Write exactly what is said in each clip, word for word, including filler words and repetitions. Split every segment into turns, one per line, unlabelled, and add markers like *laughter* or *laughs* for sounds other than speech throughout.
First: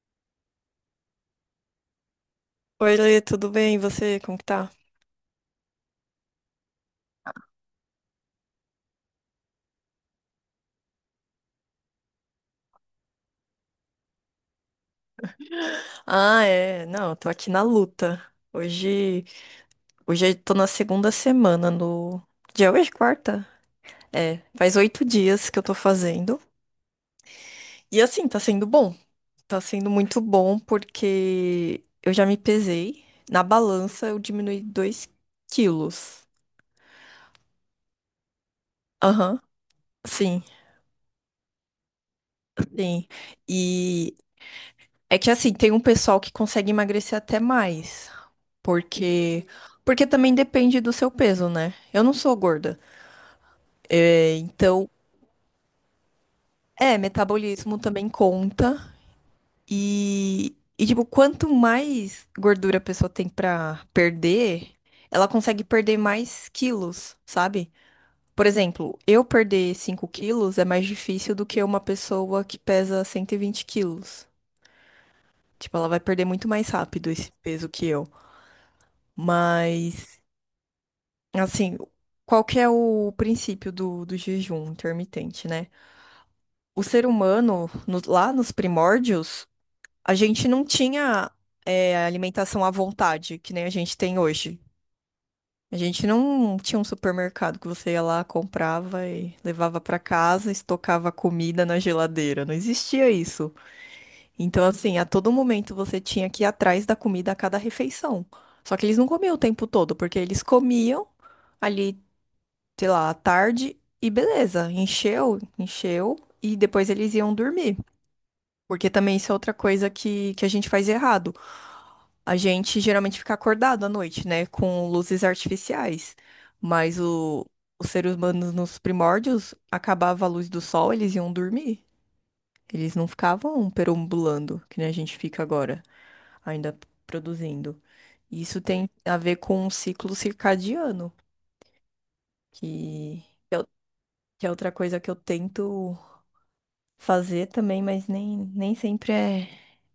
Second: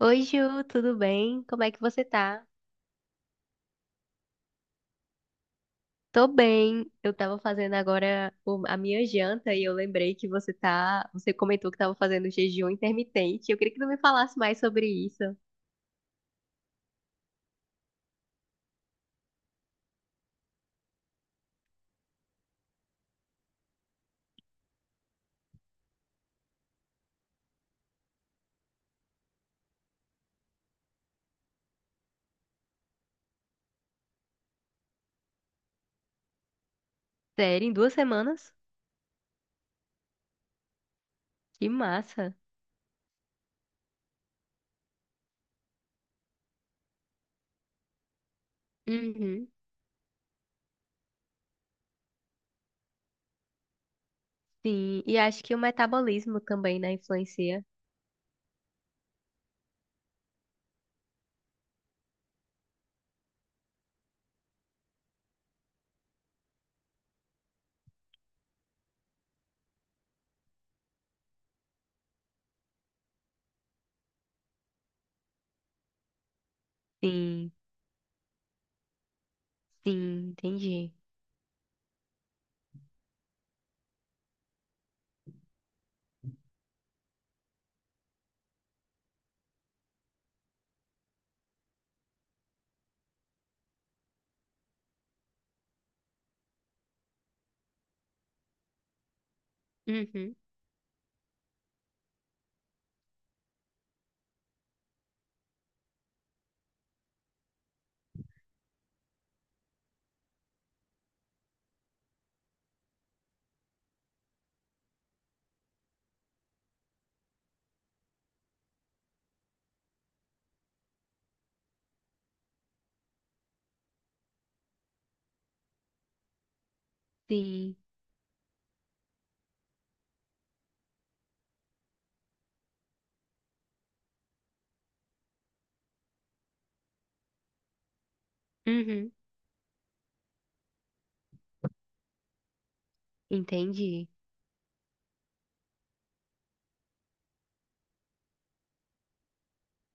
Oi, Ju, tudo bem? Como é que você tá?
Oi, Lê, tudo bem? E você, como que tá?
Tô bem. Eu tava fazendo agora o- a minha janta e eu lembrei que você tá, você comentou que tava fazendo jejum intermitente. Eu queria que tu me falasse mais sobre isso.
Ah, é, não, eu tô aqui na luta. Hoje, hoje eu tô na segunda semana no. Dia hoje, quarta? É, faz oito dias que eu tô fazendo. E assim, tá sendo bom. Tá sendo muito bom porque eu já me pesei. Na balança eu diminui dois quilos.
Sério, em duas semanas?
Aham, sim,
Que massa.
sim. E é que assim, tem um pessoal que consegue emagrecer até mais. Porque,
Uhum.
porque também depende do seu peso, né? Eu não sou gorda. É, então,
Sim, e acho que o metabolismo também, né,
é,
influencia.
metabolismo também conta. E, e, tipo, quanto mais gordura a pessoa tem pra perder, ela consegue perder mais quilos, sabe? Por exemplo, eu perder cinco quilos é mais difícil do que uma pessoa que pesa cento e vinte quilos. Tipo, ela vai perder muito mais rápido esse
Sim,
peso que eu. Mas
sim, entendi.
assim, qual que é o princípio do, do jejum intermitente, né? O ser humano, no- lá nos primórdios, a gente não tinha, é, alimentação à vontade, que nem a gente tem hoje. A gente não tinha um supermercado que você ia lá, comprava e levava para
Uhum.
casa, estocava a comida na geladeira. Não existia isso. Então, assim, a todo momento você tinha que ir atrás da comida a cada refeição. Só que eles não comiam o tempo todo, porque eles comiam ali, sei lá, à tarde e beleza, encheu, encheu e depois eles iam dormir. Porque também isso é outra coisa que, que a gente faz errado. A gente geralmente fica acordado à noite, né, com luzes artificiais. Mas o,
Sim.
os seres humanos nos primórdios, acabava a luz do sol, eles iam dormir. Eles não ficavam perambulando, que nem a gente fica agora, ainda produzindo. E isso tem
Uhum.
a ver com o ciclo circadiano, que,
Entendi.
que é outra coisa que eu tento fazer também, mas nem, nem sempre é,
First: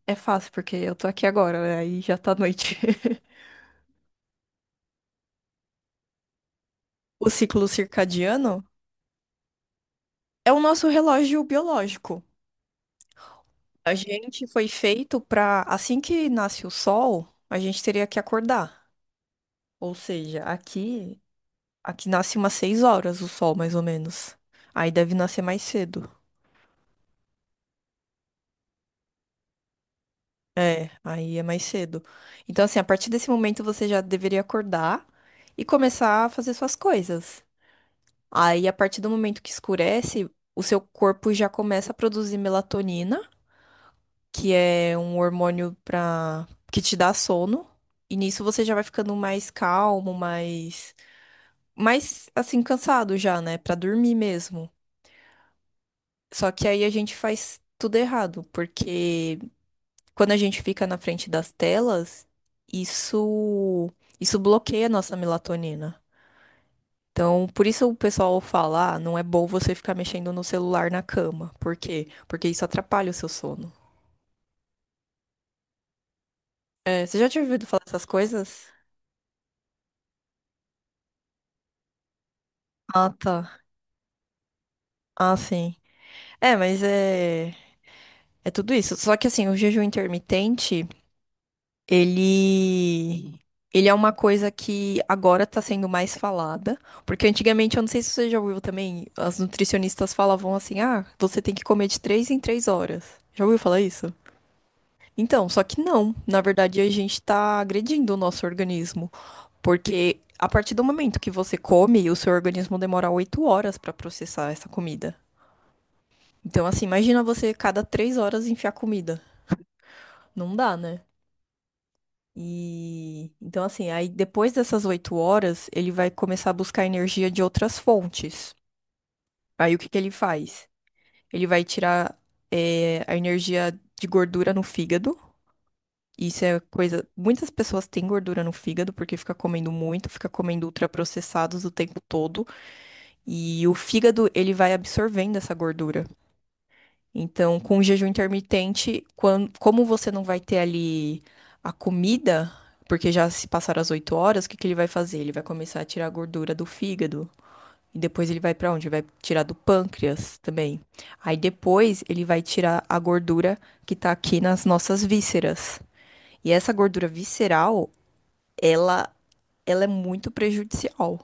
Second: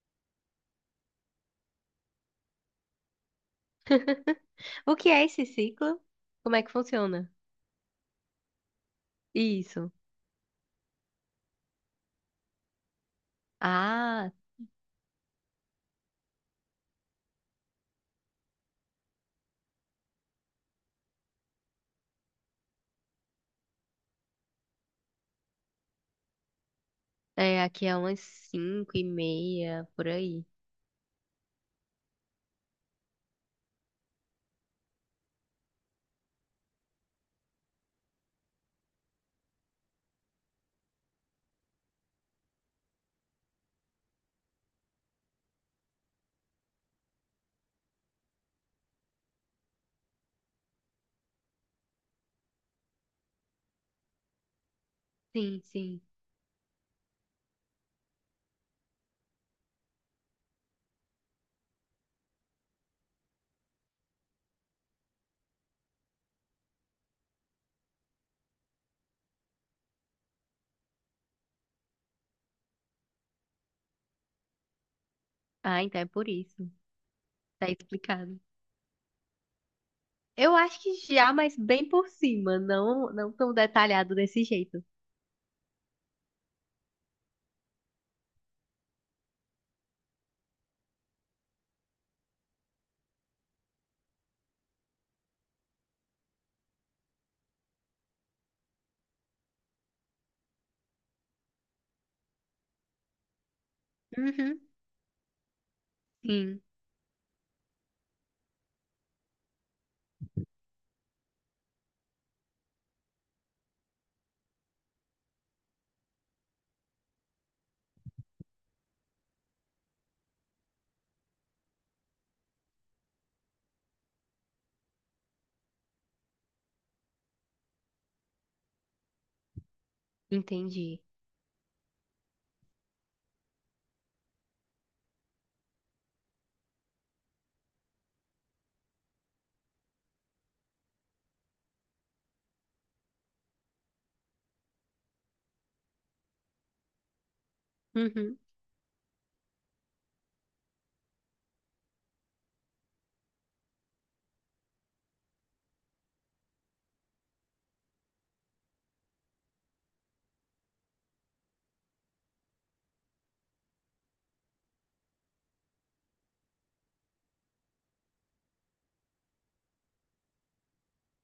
é fácil, porque eu tô aqui agora, né? Aí já tá noite. *laughs*
*laughs* O que é esse ciclo? Como é que
O
funciona?
ciclo circadiano
Isso.
é o nosso relógio biológico. A
Ah,
gente foi feito pra, assim que nasce o sol, a gente teria que acordar. Ou seja, aqui, aqui nasce umas seis horas o sol, mais ou menos. Aí deve nascer mais cedo.
é, aqui é umas cinco e meia, por aí.
É, aí é mais cedo. Então, assim, a partir desse momento você já deveria acordar e começar a fazer suas coisas. Aí, a partir do momento que escurece, o seu corpo já começa a produzir melatonina, que é um hormônio para que te dá sono. E nisso você já vai ficando mais calmo, mais, mais assim cansado já, né, pra dormir mesmo.
Sim, sim.
Só que aí a gente faz tudo errado, porque quando a gente fica na frente das telas, isso isso bloqueia a nossa melatonina. Então, por isso o pessoal fala, ah, não é bom você ficar mexendo no celular na cama. Por quê? Porque isso atrapalha o seu sono.
Ah, então é por isso.
É, você já tinha ouvido
Tá
falar essas
explicado.
coisas?
Eu acho que já, mas bem por cima,
Ah,
não, não tão
tá.
detalhado desse jeito.
Ah, sim. É, mas é, é tudo isso. Só que assim, o jejum intermitente, ele ele é uma coisa que agora tá sendo mais falada, porque antigamente, eu não sei se você já ouviu também, as nutricionistas falavam assim: "Ah, você tem que comer de três em três horas". Já ouviu falar isso?
Uhum.
Então, só que não. Na
Sim,
verdade, a gente está agredindo o nosso organismo, porque a partir do momento que você come, o seu organismo demora oito horas para processar essa comida. Então, assim, imagina você cada três horas enfiar comida. Não dá, né? E então, assim, aí depois dessas oito horas, ele vai começar a buscar energia de outras fontes. Aí o que que ele faz?
entendi.
Ele vai tirar eh, a energia de gordura no fígado. Isso é coisa. Muitas pessoas têm gordura no fígado porque fica comendo muito, fica comendo ultraprocessados o tempo todo. E o fígado, ele vai absorvendo essa gordura. Então, com o jejum
Uhum.
intermitente, quan- como você não vai ter ali a comida, porque já se passaram as oito horas, o que que ele vai fazer? Ele vai começar a tirar a gordura do fígado. E depois ele vai para onde? Vai tirar do pâncreas também. Aí depois ele vai tirar a gordura que tá aqui nas nossas vísceras. E essa gordura visceral ela, ela é muito prejudicial.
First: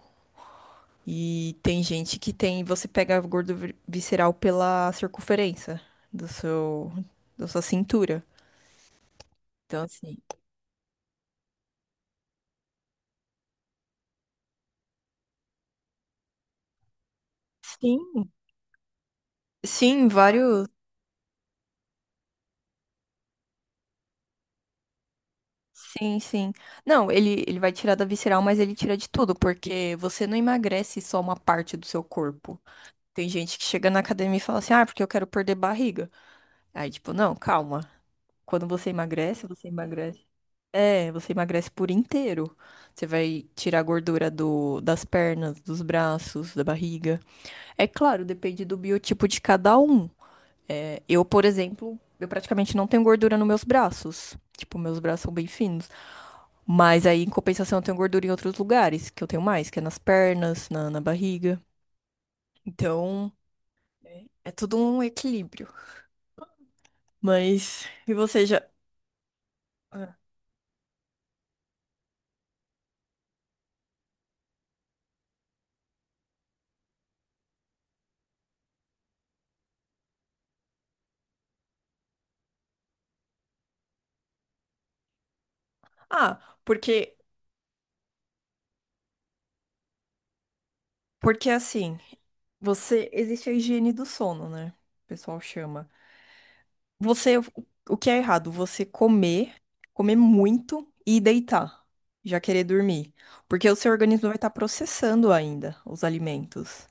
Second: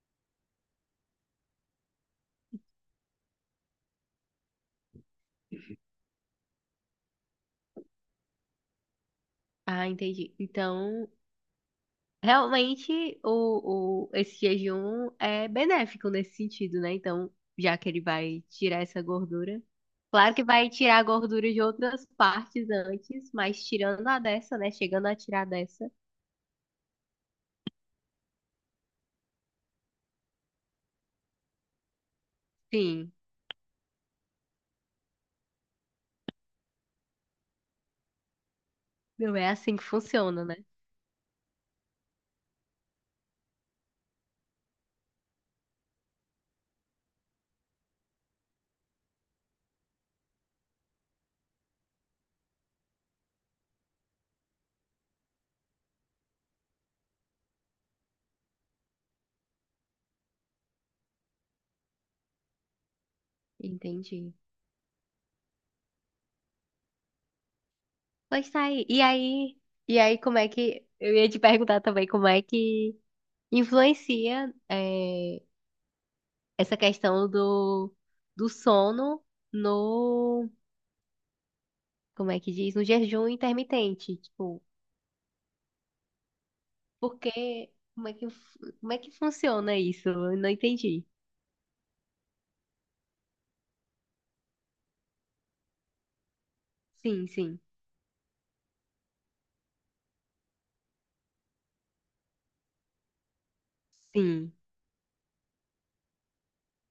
E tem gente que tem, você pega gordo vi- visceral pela circunferência do seu, da sua cintura. Então,
Ah,
assim.
entendi. Então, realmente, o, o, esse jejum é benéfico nesse sentido, né? Então, já que ele
Sim.
vai tirar essa gordura.
Sim,
Claro que
vários.
vai tirar a gordura de outras partes antes, mas tirando a dessa, né? Chegando a tirar dessa.
Sim, sim. Não, ele, ele vai tirar da visceral, mas ele tira de tudo, porque você não emagrece só uma parte do seu corpo.
Sim,
Tem gente que chega na academia e fala assim, ah, porque eu quero perder barriga. Aí, tipo, não, calma. Quando você
meu,
emagrece,
é
você
assim que
emagrece.
funciona, né?
É, você emagrece por inteiro. Você vai tirar a gordura do, das pernas, dos braços, da barriga. É claro, depende do biotipo de cada um. É, eu, por exemplo, eu praticamente não tenho gordura nos meus braços. Tipo, meus braços são bem finos. Mas aí, em compensação, eu tenho gordura em outros lugares, que eu tenho mais, que é nas pernas, na, na barriga. Então, é
Entendi.
é tudo um equilíbrio. Mas, e você
Pois
já.
tá aí. E aí, e aí como é que, eu ia te perguntar também como é que influencia eh, essa questão do, do sono no, como é que diz, no jejum intermitente, tipo,
Ah, porque,
porque, como é que, fu- como é que funciona isso? Eu não entendi.
porque assim. Você, existe a higiene do sono, né? O pessoal chama.
Sim,
Você,
sim,
o que é errado? Você comer, comer muito e deitar, já querer dormir. Porque o seu organismo vai estar
sim,
processando ainda os alimentos.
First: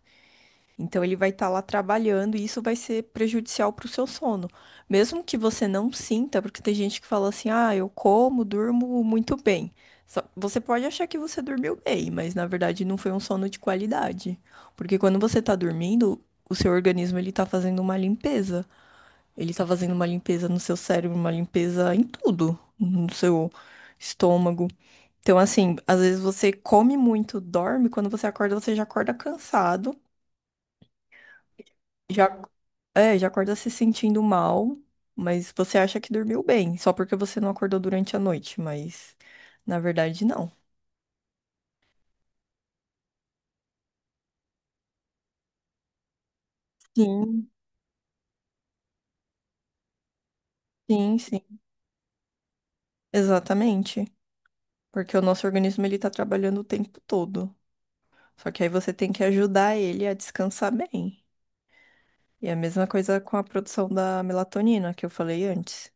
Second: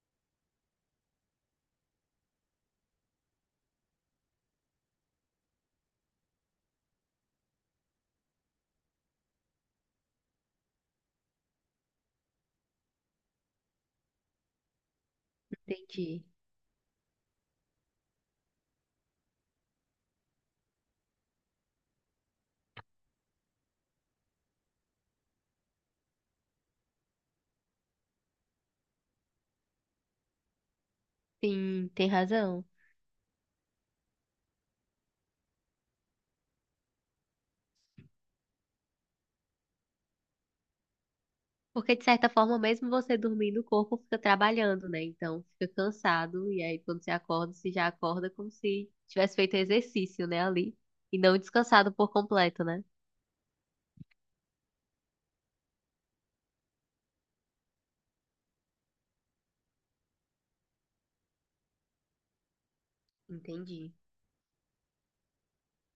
Então ele vai estar lá trabalhando e isso vai ser prejudicial para o seu sono. Mesmo que você não sinta, porque tem gente que fala assim: ah, eu como, durmo muito bem. Só. Você pode achar que você dormiu bem, mas na verdade não foi um sono de qualidade. Porque quando você está dormindo,
entendi.
o seu organismo ele está fazendo uma limpeza. Ele está fazendo uma limpeza no seu cérebro, uma limpeza em tudo, no seu estômago. Então, assim, às vezes você come muito, dorme, quando você acorda, você já acorda cansado.
Sim, tem
Já,
razão.
é, já acorda se sentindo mal, mas você acha que dormiu bem, só porque você não acordou durante a noite, mas na verdade não.
Porque, de certa forma, mesmo você dormindo, o corpo fica trabalhando, né? Então, fica cansado. E aí, quando você
Sim,
acorda, você já acorda como se tivesse feito exercício, né? Ali.
sim,
E não
sim.
descansado por completo, né?
Exatamente. Porque o nosso organismo ele tá trabalhando o tempo todo. Só que aí você tem que ajudar ele a descansar bem. E a mesma coisa com a produção
Entendi.
da melatonina que eu falei antes,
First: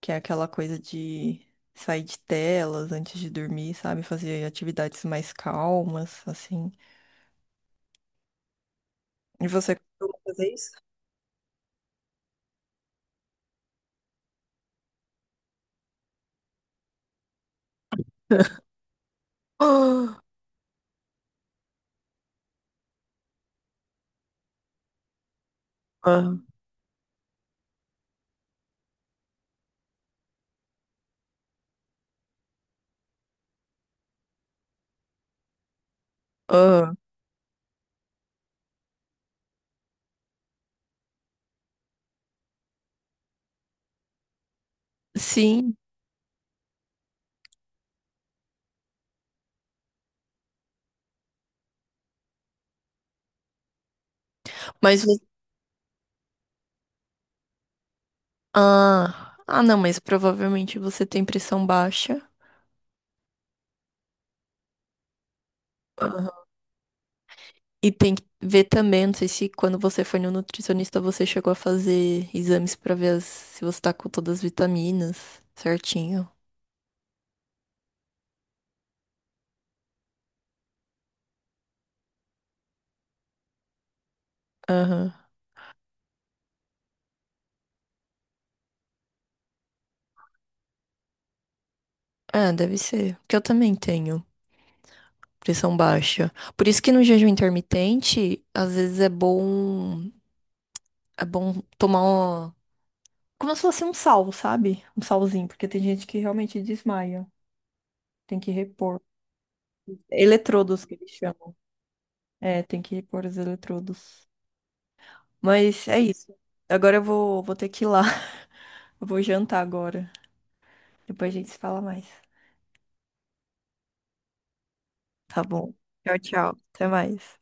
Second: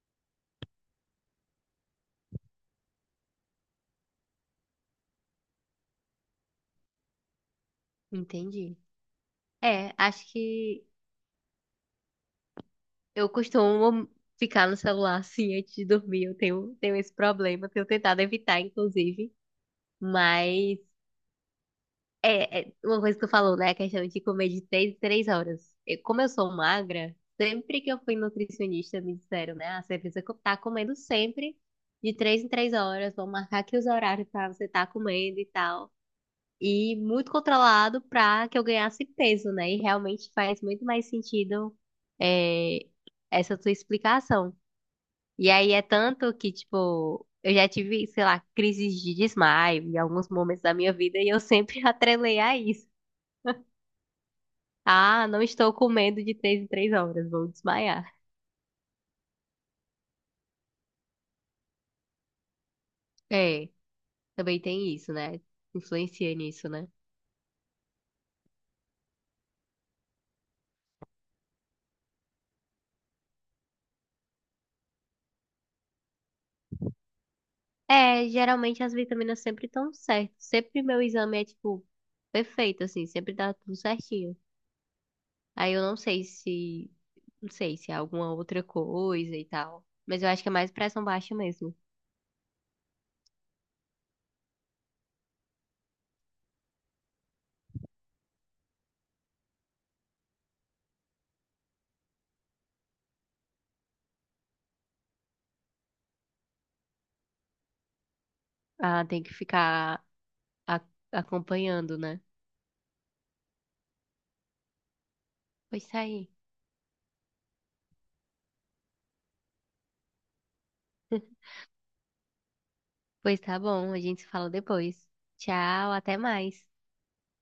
que é aquela coisa de sair de telas antes de dormir, sabe? Fazer atividades mais calmas, assim.
Entendi.
E você
É,
costuma
acho
fazer isso?
que eu costumo ficar no celular, assim, antes de dormir. Eu tenho, tenho esse problema. Tenho tentado evitar, inclusive.
Ah,
Mas É, é uma coisa que tu falou, né? A questão de comer de três em três horas. Eu- como eu
ah,
sou magra, sempre que eu fui nutricionista, me disseram, né? Ah, você precisa co- tá comendo sempre de três em três horas. Vão marcar aqui os horários pra você estar comendo e tal.
ah.
E muito controlado pra que eu ganhasse peso, né? E realmente faz muito mais sentido, é, essa tua explicação. E aí
Sim,
é tanto que, tipo, eu já tive, sei lá, crises de desmaio em alguns momentos da minha vida e eu sempre *laughs* atrelei a isso.
mas vo-
Ah, não estou comendo de três em três horas, vou desmaiar.
ah, ah, não, mas provavelmente você tem pressão baixa.
É, também tem isso, né? Influencia
Aham.
nisso, né?
E tem que ver também, não sei se quando você foi no nutricionista você chegou a fazer exames pra ver as- se você tá com todas as vitaminas certinho.
É, geralmente as vitaminas sempre estão certas. Sempre meu exame é, tipo, perfeito, assim, sempre dá tudo certinho.
Aham.
Aí eu não sei se, não sei se é alguma outra coisa e tal. Mas eu acho que é mais pressão baixa mesmo.
Ah, deve ser. Porque eu também tenho pressão baixa. Por isso que no jejum intermitente, às vezes é bom, é bom tomar como se fosse um sal, sabe? Um salzinho, porque tem gente que realmente desmaia. Tem que repor.
Ah, tem que ficar a-
Eletrodos que eles chamam.
acompanhando, né?
É, tem que repor os eletrodos. Mas
Pois
é
tá aí.
isso. Agora eu vou, vou ter que ir lá. *laughs* Eu vou jantar agora. Depois a gente
*laughs*
se fala mais.
Pois tá bom, a gente se fala depois.
Tá bom.
Tchau, até
Tchau, tchau.
mais.
Até mais.